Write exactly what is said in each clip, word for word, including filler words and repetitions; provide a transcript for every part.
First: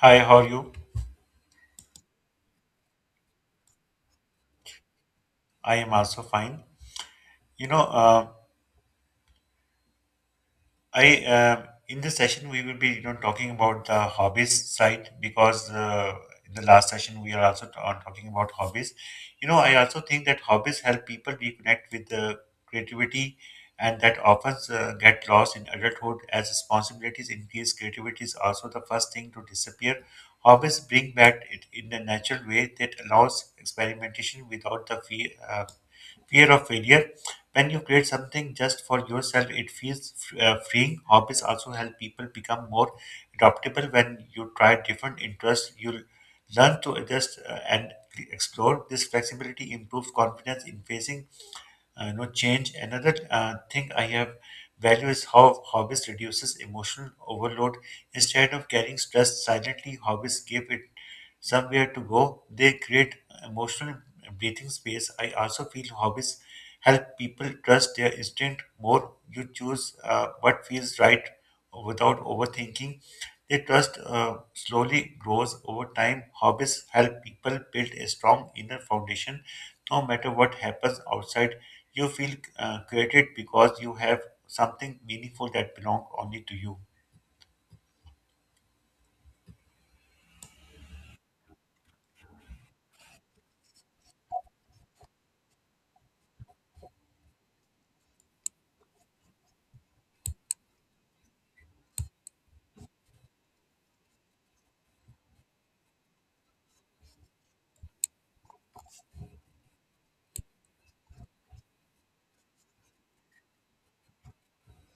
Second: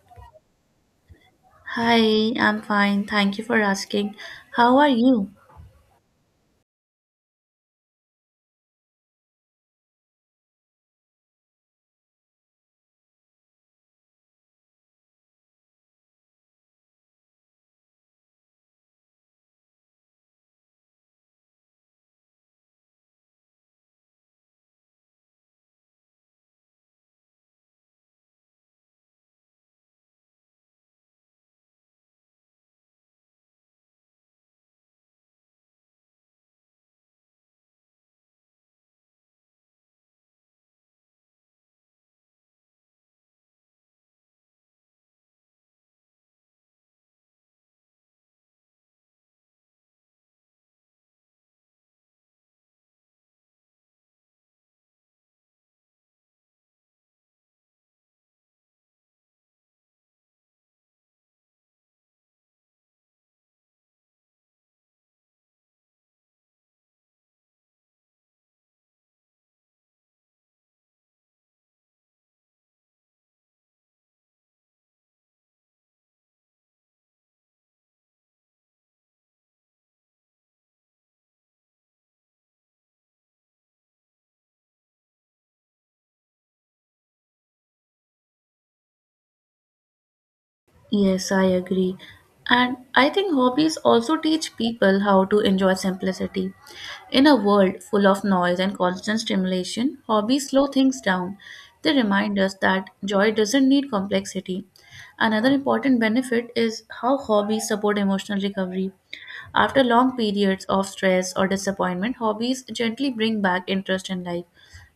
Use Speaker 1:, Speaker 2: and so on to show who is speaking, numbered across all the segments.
Speaker 1: Hi, how are you?
Speaker 2: Hi, I'm fine. Thank you for asking. How are you?
Speaker 1: I am also fine. You know, uh, I uh, in this session we will be you know talking about the hobbies side because uh, in the last session we are also t- on talking about hobbies. You know, I also think that hobbies help people reconnect with the creativity, and that often uh, get lost in adulthood as responsibilities increase. Creativity is also the first thing to disappear. Hobbies bring back it in a natural way that allows experimentation without the fear fear of failure. When you create something just for yourself, it feels uh, freeing. Hobbies also help people become more adaptable when you try different interests. You learn to adjust uh, and explore. This flexibility improves confidence in facing uh, you know change. Another uh, thing I have value is how hobbies reduces emotional overload. Instead of carrying stress silently, hobbies give it somewhere to go. They create emotional breathing space. I also feel hobbies help people trust their instinct more. You choose uh, what feels right without overthinking. They trust uh, slowly grows over time. Hobbies help people build a strong inner foundation no matter what happens outside, you feel uh, created because you have something meaningful that belongs only to you.
Speaker 2: Yes, I agree. And I think hobbies also teach people how to enjoy simplicity. In a world full of noise and constant stimulation, hobbies slow things down. They remind us that joy doesn't need complexity. Another important benefit is how hobbies support emotional recovery. After long periods of stress or disappointment, hobbies gently bring back interest in life.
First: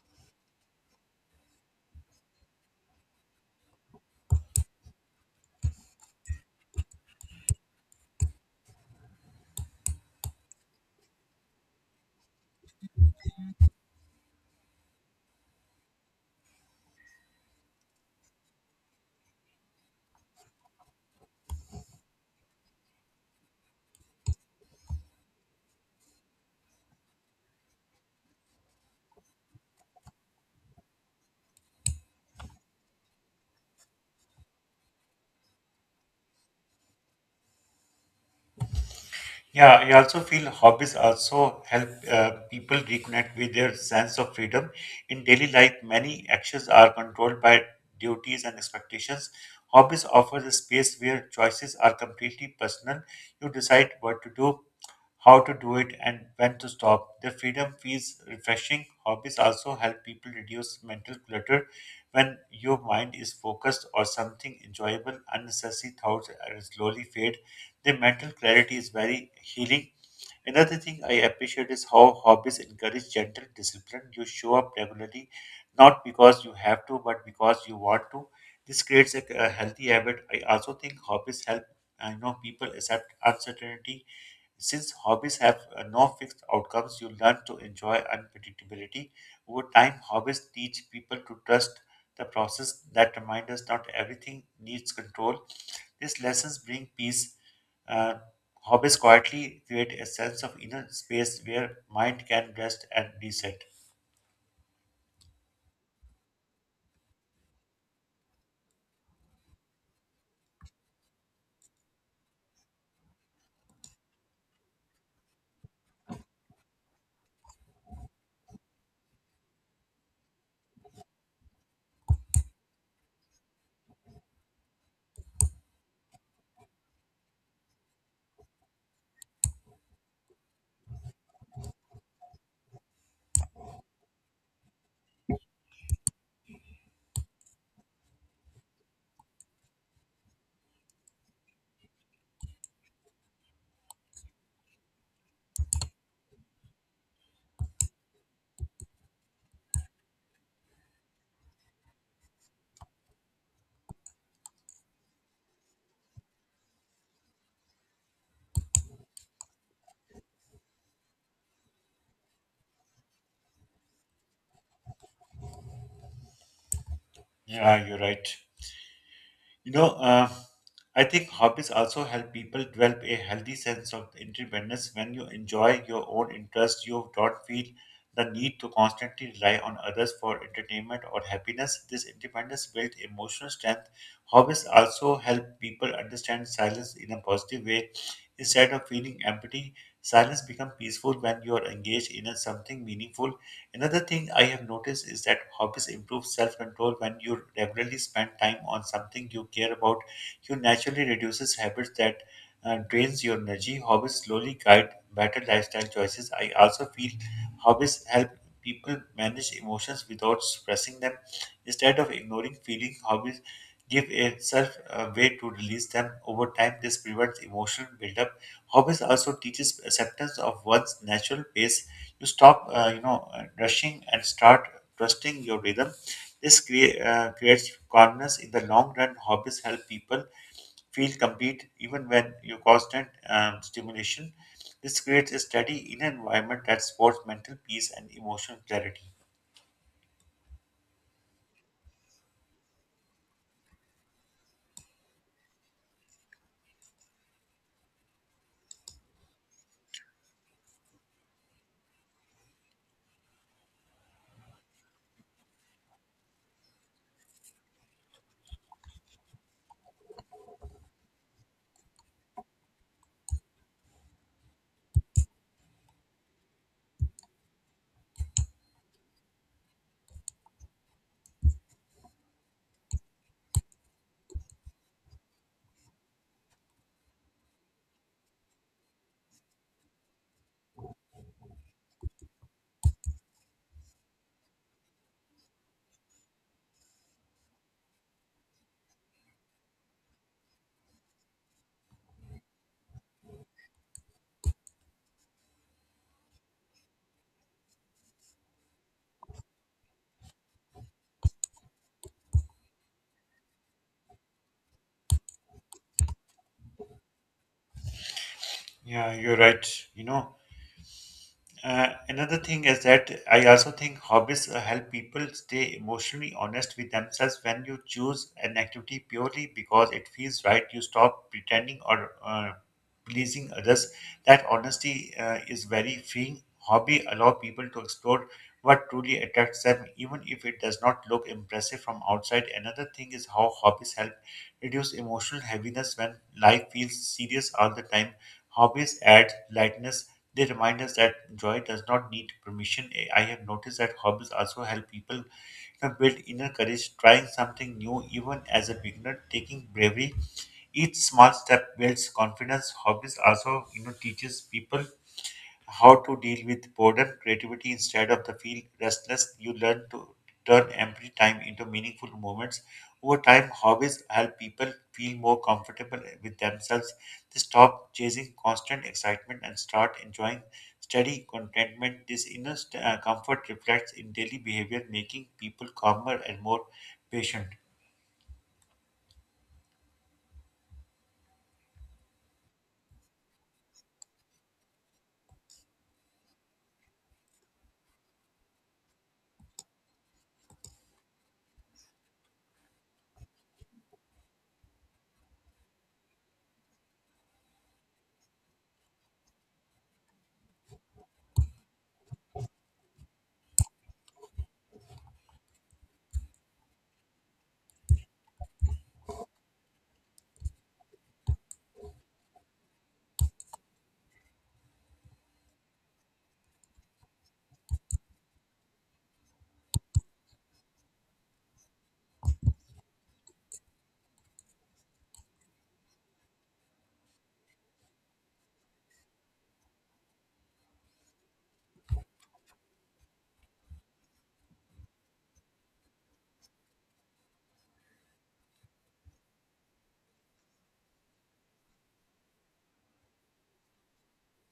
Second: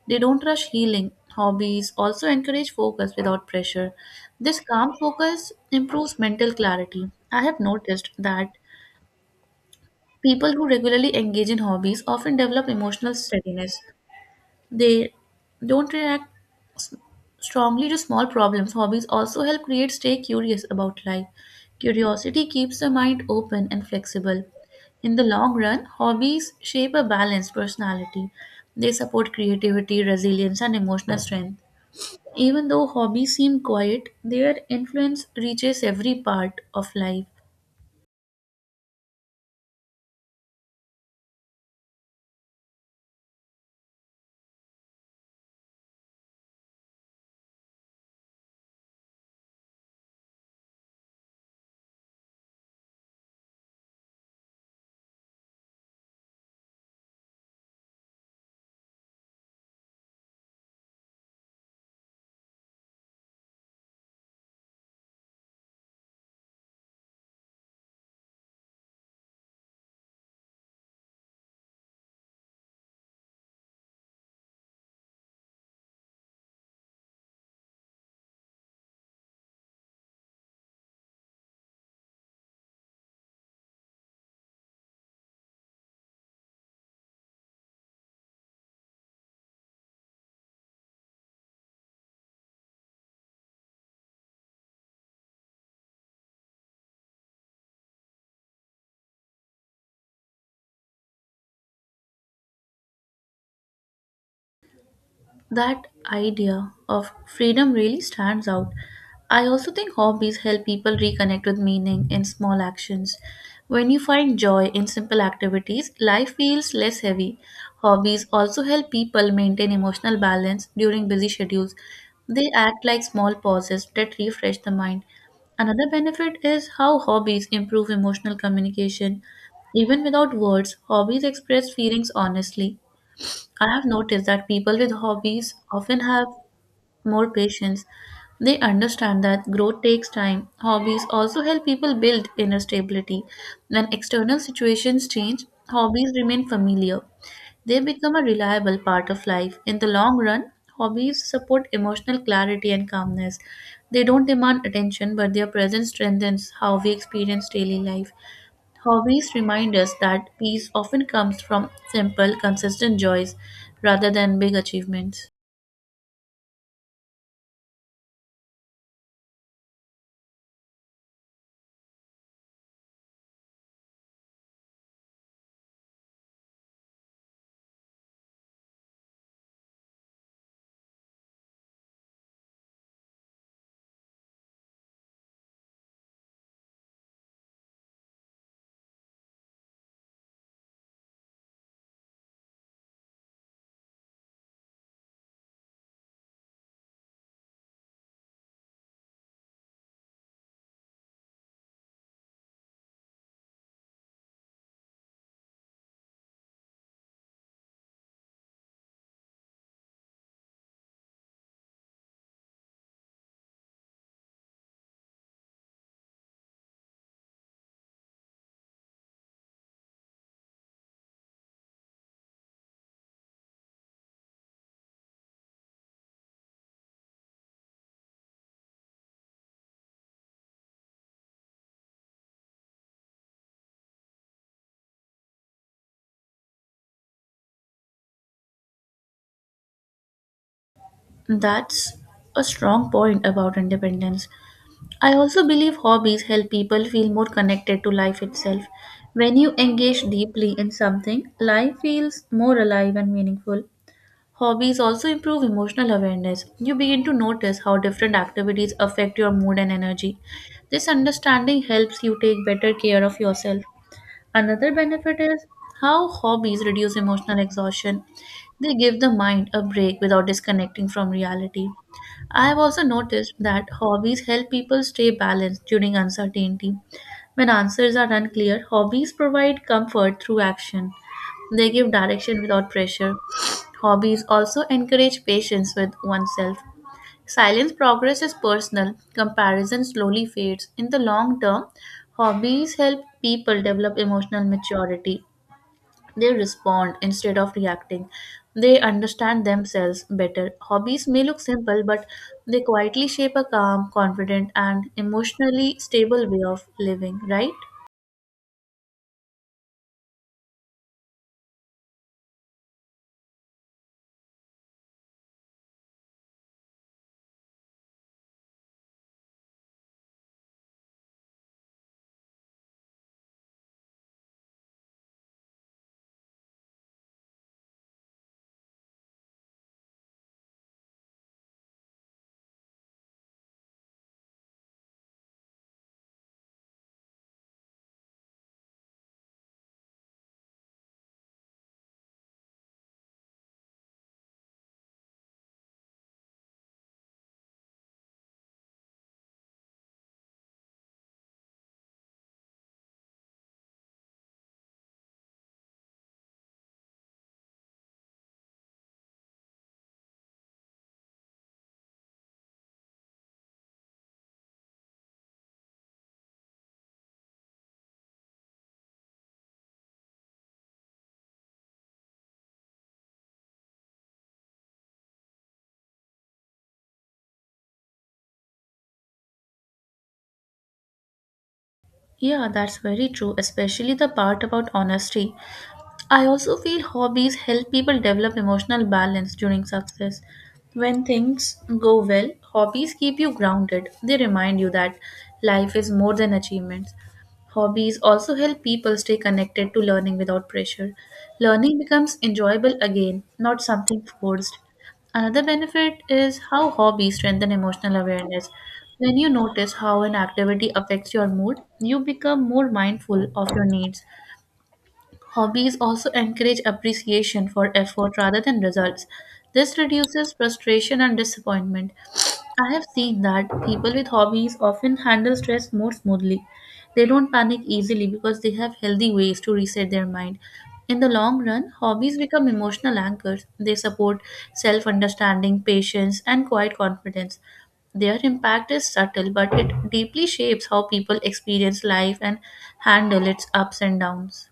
Speaker 2: They don't rush healing. Hobbies also encourage focus without pressure. This calm focus improves mental clarity. I have noticed that people who regularly engage in hobbies often develop emotional steadiness. They don't react strongly to small problems. Hobbies also help create stay curious about life. Curiosity keeps the mind open and flexible. In the long run, hobbies shape a balanced personality. They support creativity, resilience, and emotional strength. Even though hobbies seem quiet, their influence reaches every part of life.
Speaker 1: Yeah, I also feel hobbies also help uh, people reconnect with their sense of freedom. In daily life, many actions are controlled by duties and expectations. Hobbies offer a space where choices are completely personal. You decide what to do, how to do it, and when to stop. The freedom feels refreshing. Hobbies also help people reduce mental clutter. When your mind is focused on something enjoyable, unnecessary thoughts are slowly fade. The mental clarity is very healing. Another thing I appreciate is how hobbies encourage gentle discipline. You show up regularly, not because you have to, but because you want to. This creates a, a healthy habit. I also think hobbies help I know people accept uncertainty since hobbies have uh, no fixed outcomes, you learn to enjoy unpredictability. Over time, hobbies teach people to trust the process that reminds us not everything needs control. These lessons bring peace. Uh, Hobbies quietly create a sense of inner space where mind can rest and reset.
Speaker 2: That idea of freedom really stands out. I also think hobbies help people reconnect with meaning in small actions. When you find joy in simple activities, life feels less heavy. Hobbies also help people maintain emotional balance during busy schedules. They act like small pauses that refresh the mind. Another benefit is how hobbies improve emotional communication. Even without words, hobbies express feelings honestly. I have noticed that people with hobbies often have more patience. They understand that growth takes time. Hobbies also help people build inner stability. When external situations change, hobbies remain familiar. They become a reliable part of life. In the long run, hobbies support emotional clarity and calmness. They don't demand attention, but their presence strengthens how we experience daily life. Hobbies remind us that peace often comes from simple, consistent joys rather than big achievements.
Speaker 1: Yeah, you're right. You know, uh, I think hobbies also help people develop a healthy sense of independence. When you enjoy your own interests, you don't feel the need to constantly rely on others for entertainment or happiness. This independence builds emotional strength. Hobbies also help people understand silence in a positive way. Instead of feeling empty, silence becomes peaceful when you are engaged in a something meaningful. Another thing I have noticed is that hobbies improve self control when you regularly spend time on something you care about. You naturally reduces habits that uh, drains your energy. Hobbies slowly guide better lifestyle choices. I also feel hobbies help people manage emotions without suppressing them. Instead of ignoring feeling, hobbies give a self a way to release them. Over time, this prevents emotional buildup. Hobbies also teaches acceptance of one's natural pace to stop uh, you know uh, rushing and start trusting your rhythm. This crea- uh, creates calmness. In the long run, hobbies help people feel complete even when you constant um, stimulation. This creates a steady inner environment that supports mental peace and emotional clarity.
Speaker 2: That's a strong point about independence. I also believe hobbies help people feel more connected to life itself. When you engage deeply in something, life feels more alive and meaningful. Hobbies also improve emotional awareness. You begin to notice how different activities affect your mood and energy. This understanding helps you take better care of yourself. Another benefit is how hobbies reduce emotional exhaustion. They give the mind a break without disconnecting from reality. I have also noticed that hobbies help people stay balanced during uncertainty. When answers are unclear, hobbies provide comfort through action. They give direction without pressure. Hobbies also encourage patience with oneself. Silence progress is personal, comparison slowly fades. In the long term, hobbies help people develop emotional maturity. They respond instead of reacting. They understand themselves better. Hobbies may look simple, but they quietly shape a calm, confident, and emotionally stable way of living, right?
Speaker 1: Yeah, you're right. you know Uh, another thing is that I also think hobbies uh, help people stay emotionally honest with themselves. When you choose an activity purely because it feels right, you stop pretending or uh, pleasing others. That honesty uh, is very freeing. Hobby allow people to explore what truly attracts them, even if it does not look impressive from outside. Another thing is how hobbies help reduce emotional heaviness when life feels serious all the time. Hobbies add lightness. They remind us that joy does not need permission. Eh, I have noticed that hobbies also help people, you know, build inner courage, trying something new, even as a beginner, taking bravery. Each small step builds confidence. Hobbies also, you know, teaches people how to deal with boredom, creativity instead of the feel restless. You learn to turn empty time into meaningful moments. Over time, hobbies help people feel more comfortable with themselves. They stop chasing constant excitement and start enjoying steady contentment. This inner st- uh, comfort reflects in daily behavior, making people calmer and more patient.
Speaker 2: Yeah, that's very true, especially the part about honesty. I also feel hobbies help people develop emotional balance during success. When things go well, hobbies keep you grounded. They remind you that life is more than achievements. Hobbies also help people stay connected to learning without pressure. Learning becomes enjoyable again, not something forced. Another benefit is how hobbies strengthen emotional awareness. When you notice how an activity affects your mood, you become more mindful of your needs. Hobbies also encourage appreciation for effort rather than results. This reduces frustration and disappointment. I have seen that people with hobbies often handle stress more smoothly. They don't panic easily because they have healthy ways to reset their mind. In the long run, hobbies become emotional anchors. They support self understanding, patience, and quiet confidence. Their impact is subtle, but it deeply shapes how people experience life and handle its ups and downs.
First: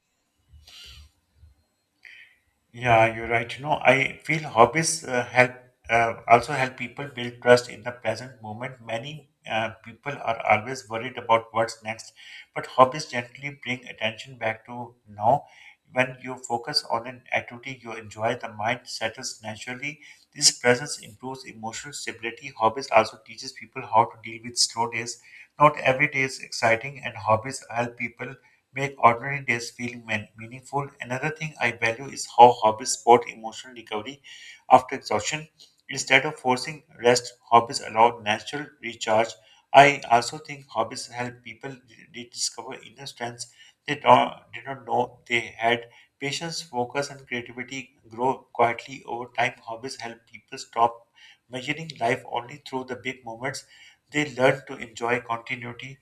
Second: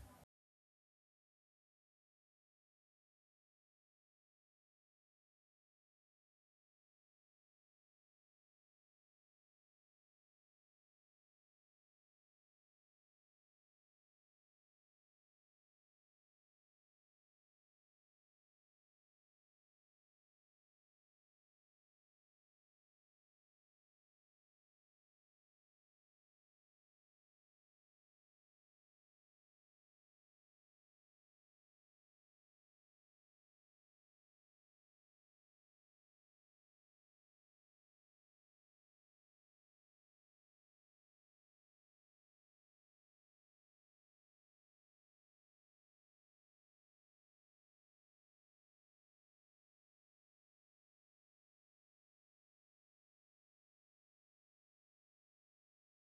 Speaker 1: Yeah, you're right. You know, I feel hobbies uh, help uh, also help people build trust in the present moment. Many uh, people are always worried about what's next, but hobbies gently bring attention back to now. When you focus on an activity you enjoy, the mind settles naturally. This presence improves emotional stability. Hobbies also teaches people how to deal with slow days. Not every day is exciting, and hobbies help people make ordinary days feel man- meaningful. Another thing I value is how hobbies support emotional recovery after exhaustion. Instead of forcing rest, hobbies allow natural recharge. I also think hobbies help people re- rediscover inner strengths they don't, did not know they had. Patience, focus, and creativity grow quietly over time. Hobbies help people stop measuring life only through the big moments. They learn to enjoy continuity.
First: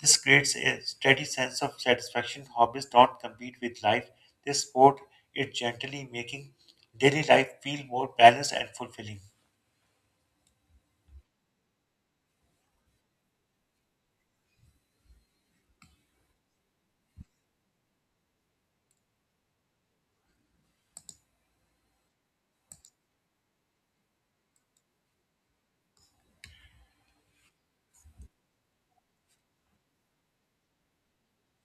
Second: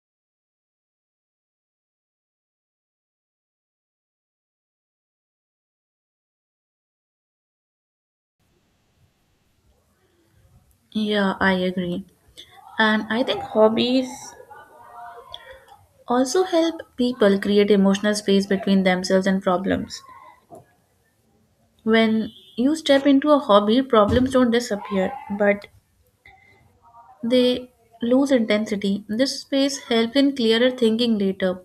Speaker 1: This creates a steady sense of satisfaction. Hobbies don't compete with life, they support it gently, making daily life feel more balanced and fulfilling.
Speaker 2: Yeah, I agree. And I think hobbies also help people create emotional space between themselves and problems. When you step into a hobby, problems don't disappear, but they lose intensity. This space helps in clearer thinking later.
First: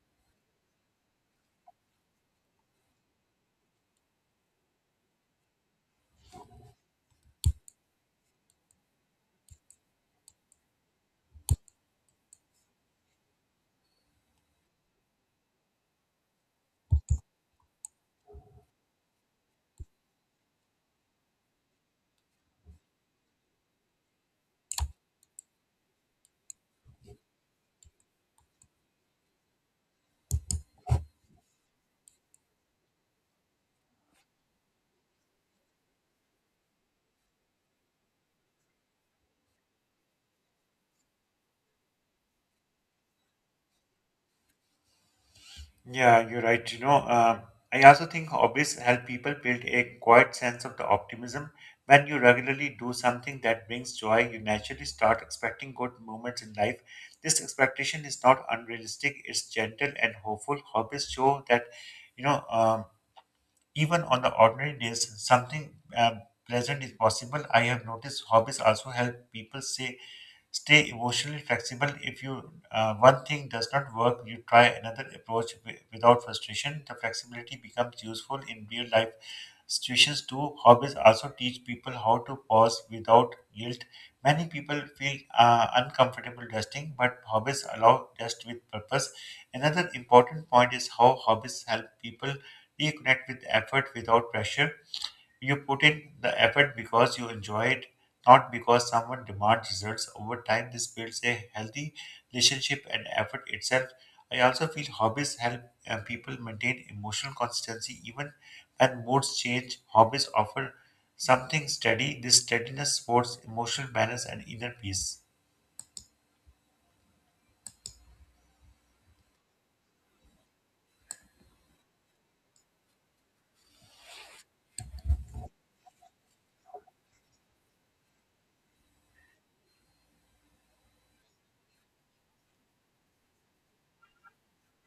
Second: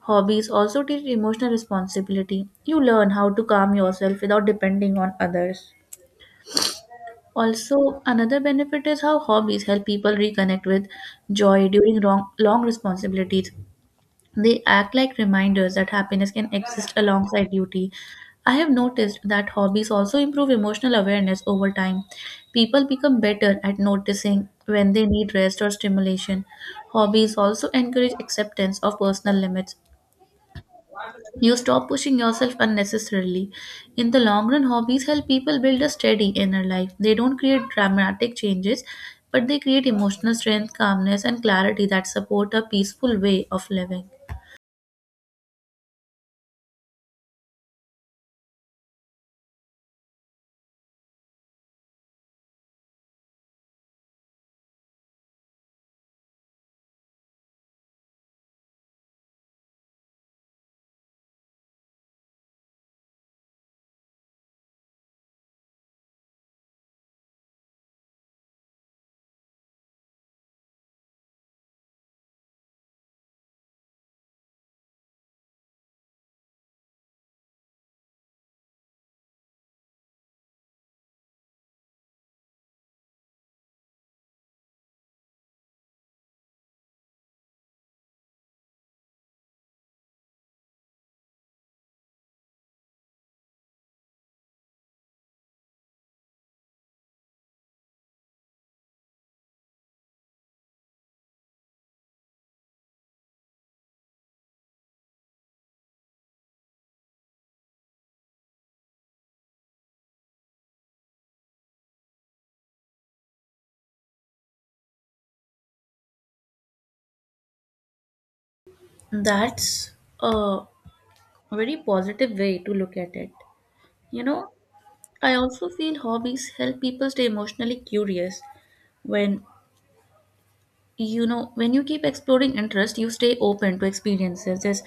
Speaker 2: Hobbies also teach emotional responsibility. You learn how to calm yourself without depending on others. Also, another benefit is how hobbies help people reconnect with joy during long, long responsibilities. They act like reminders that happiness can exist alongside duty. I have noticed that hobbies also improve emotional awareness over time. People become better at noticing when they need rest or stimulation. Hobbies also encourage acceptance of personal limits. You stop pushing yourself unnecessarily. In the long run, hobbies help people build a steady inner life. They don't create dramatic changes, but they create emotional strength, calmness, and clarity that support a peaceful way of living.
Speaker 1: Yeah, you're right. You know, uh, I also think hobbies help people build a quiet sense of the optimism. When you regularly do something that brings joy, you naturally start expecting good moments in life. This expectation is not unrealistic; it's gentle and hopeful. Hobbies show that, you know, um, even on the ordinary days, something uh, pleasant is possible. I have noticed hobbies also help people say stay emotionally flexible. If you uh, one thing does not work, you try another approach wi- without frustration. The flexibility becomes useful in real life situations too. Hobbies also teach people how to pause without guilt. Many people feel uh, uncomfortable resting, but hobbies allow rest with purpose. Another important point is how hobbies help people reconnect with effort without pressure. You put in the effort because you enjoy it, not because someone demands results. Over time, this builds a healthy relationship and effort itself. I also feel hobbies help uh, people maintain emotional consistency even when moods change. Hobbies offer something steady. This steadiness supports emotional balance and inner peace.
Speaker 2: That's a very positive way to look at it. You know, I also feel hobbies help people stay emotionally curious. When you know when you keep exploring interest, you stay open to experiences. This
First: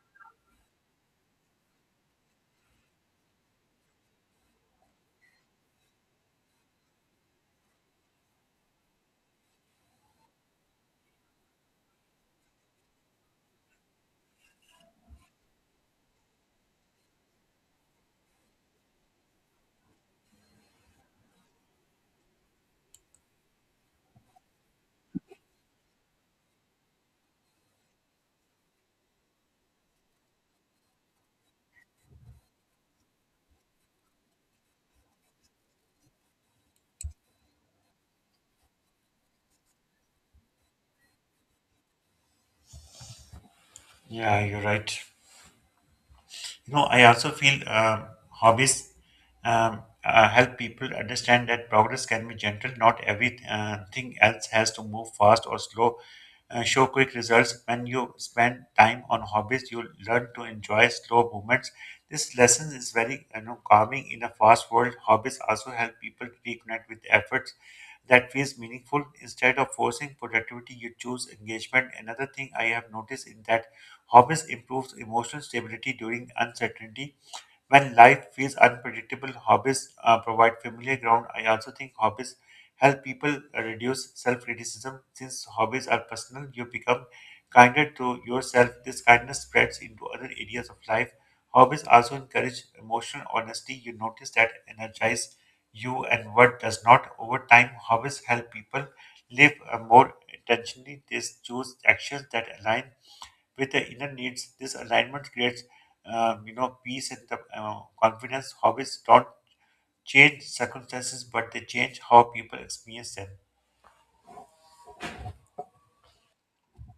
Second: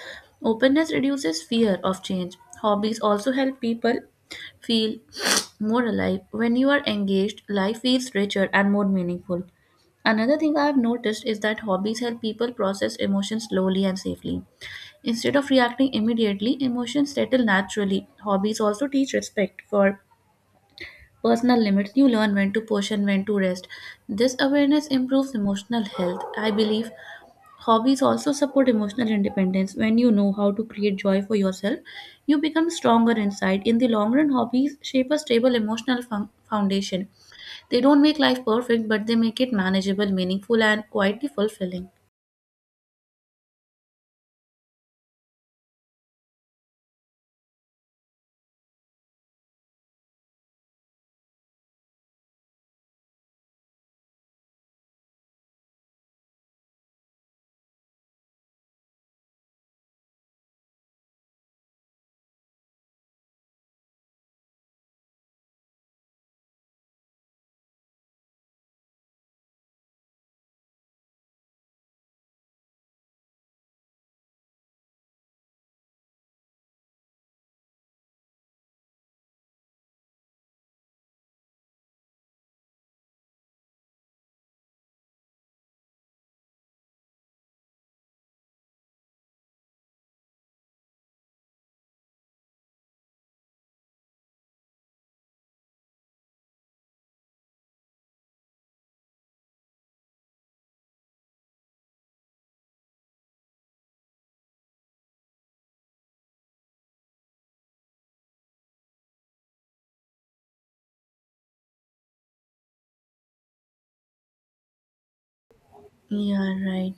Speaker 2: openness reduces fear of change. Hobbies also help people feel more alive. When you are engaged, life feels richer and more meaningful. Another thing I have noticed is that hobbies help people process emotions slowly and safely. Instead of reacting immediately, emotions settle naturally. Hobbies also teach respect for personal limits. You learn when to push and when to rest. This awareness improves emotional health. I believe hobbies also support emotional independence. When you know how to create joy for yourself, you become stronger inside. In the long run, hobbies shape a stable emotional fun- foundation. They don't make life perfect, but they make it manageable, meaningful, and quietly fulfilling.
Speaker 1: Yeah, you're right. You know, I also feel uh, hobbies um, uh, help people understand that progress can be gentle. Not everything uh, thing else has to move fast or slow. Uh, show quick results. When you spend time on hobbies, you learn to enjoy slow movements. This lesson is very, you know, calming in a fast world. Hobbies also help people reconnect with efforts that feels meaningful. Instead of forcing productivity you choose engagement. Another thing I have noticed is that hobbies improves emotional stability during uncertainty. When life feels unpredictable, hobbies uh, provide familiar ground. I also think hobbies help people reduce self-criticism. Since hobbies are personal, you become kinder to yourself. This kindness spreads into other areas of life. Hobbies also encourage emotional honesty. You notice that energize you and what does not. Over time, hobbies help people live uh, more intentionally. They choose actions that align with the inner needs. This alignment creates, um, you know, peace and the, uh, confidence. Hobbies don't change circumstances, but they change how people experience them.
Speaker 2: Yeah, right.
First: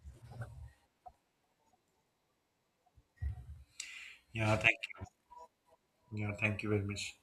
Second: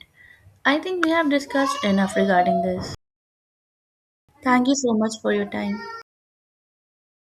Speaker 2: I think we have discussed enough regarding this.
Speaker 1: Yeah,
Speaker 2: Thank you
Speaker 1: thank
Speaker 2: so much for your time.
Speaker 1: you. Yeah, thank you very much.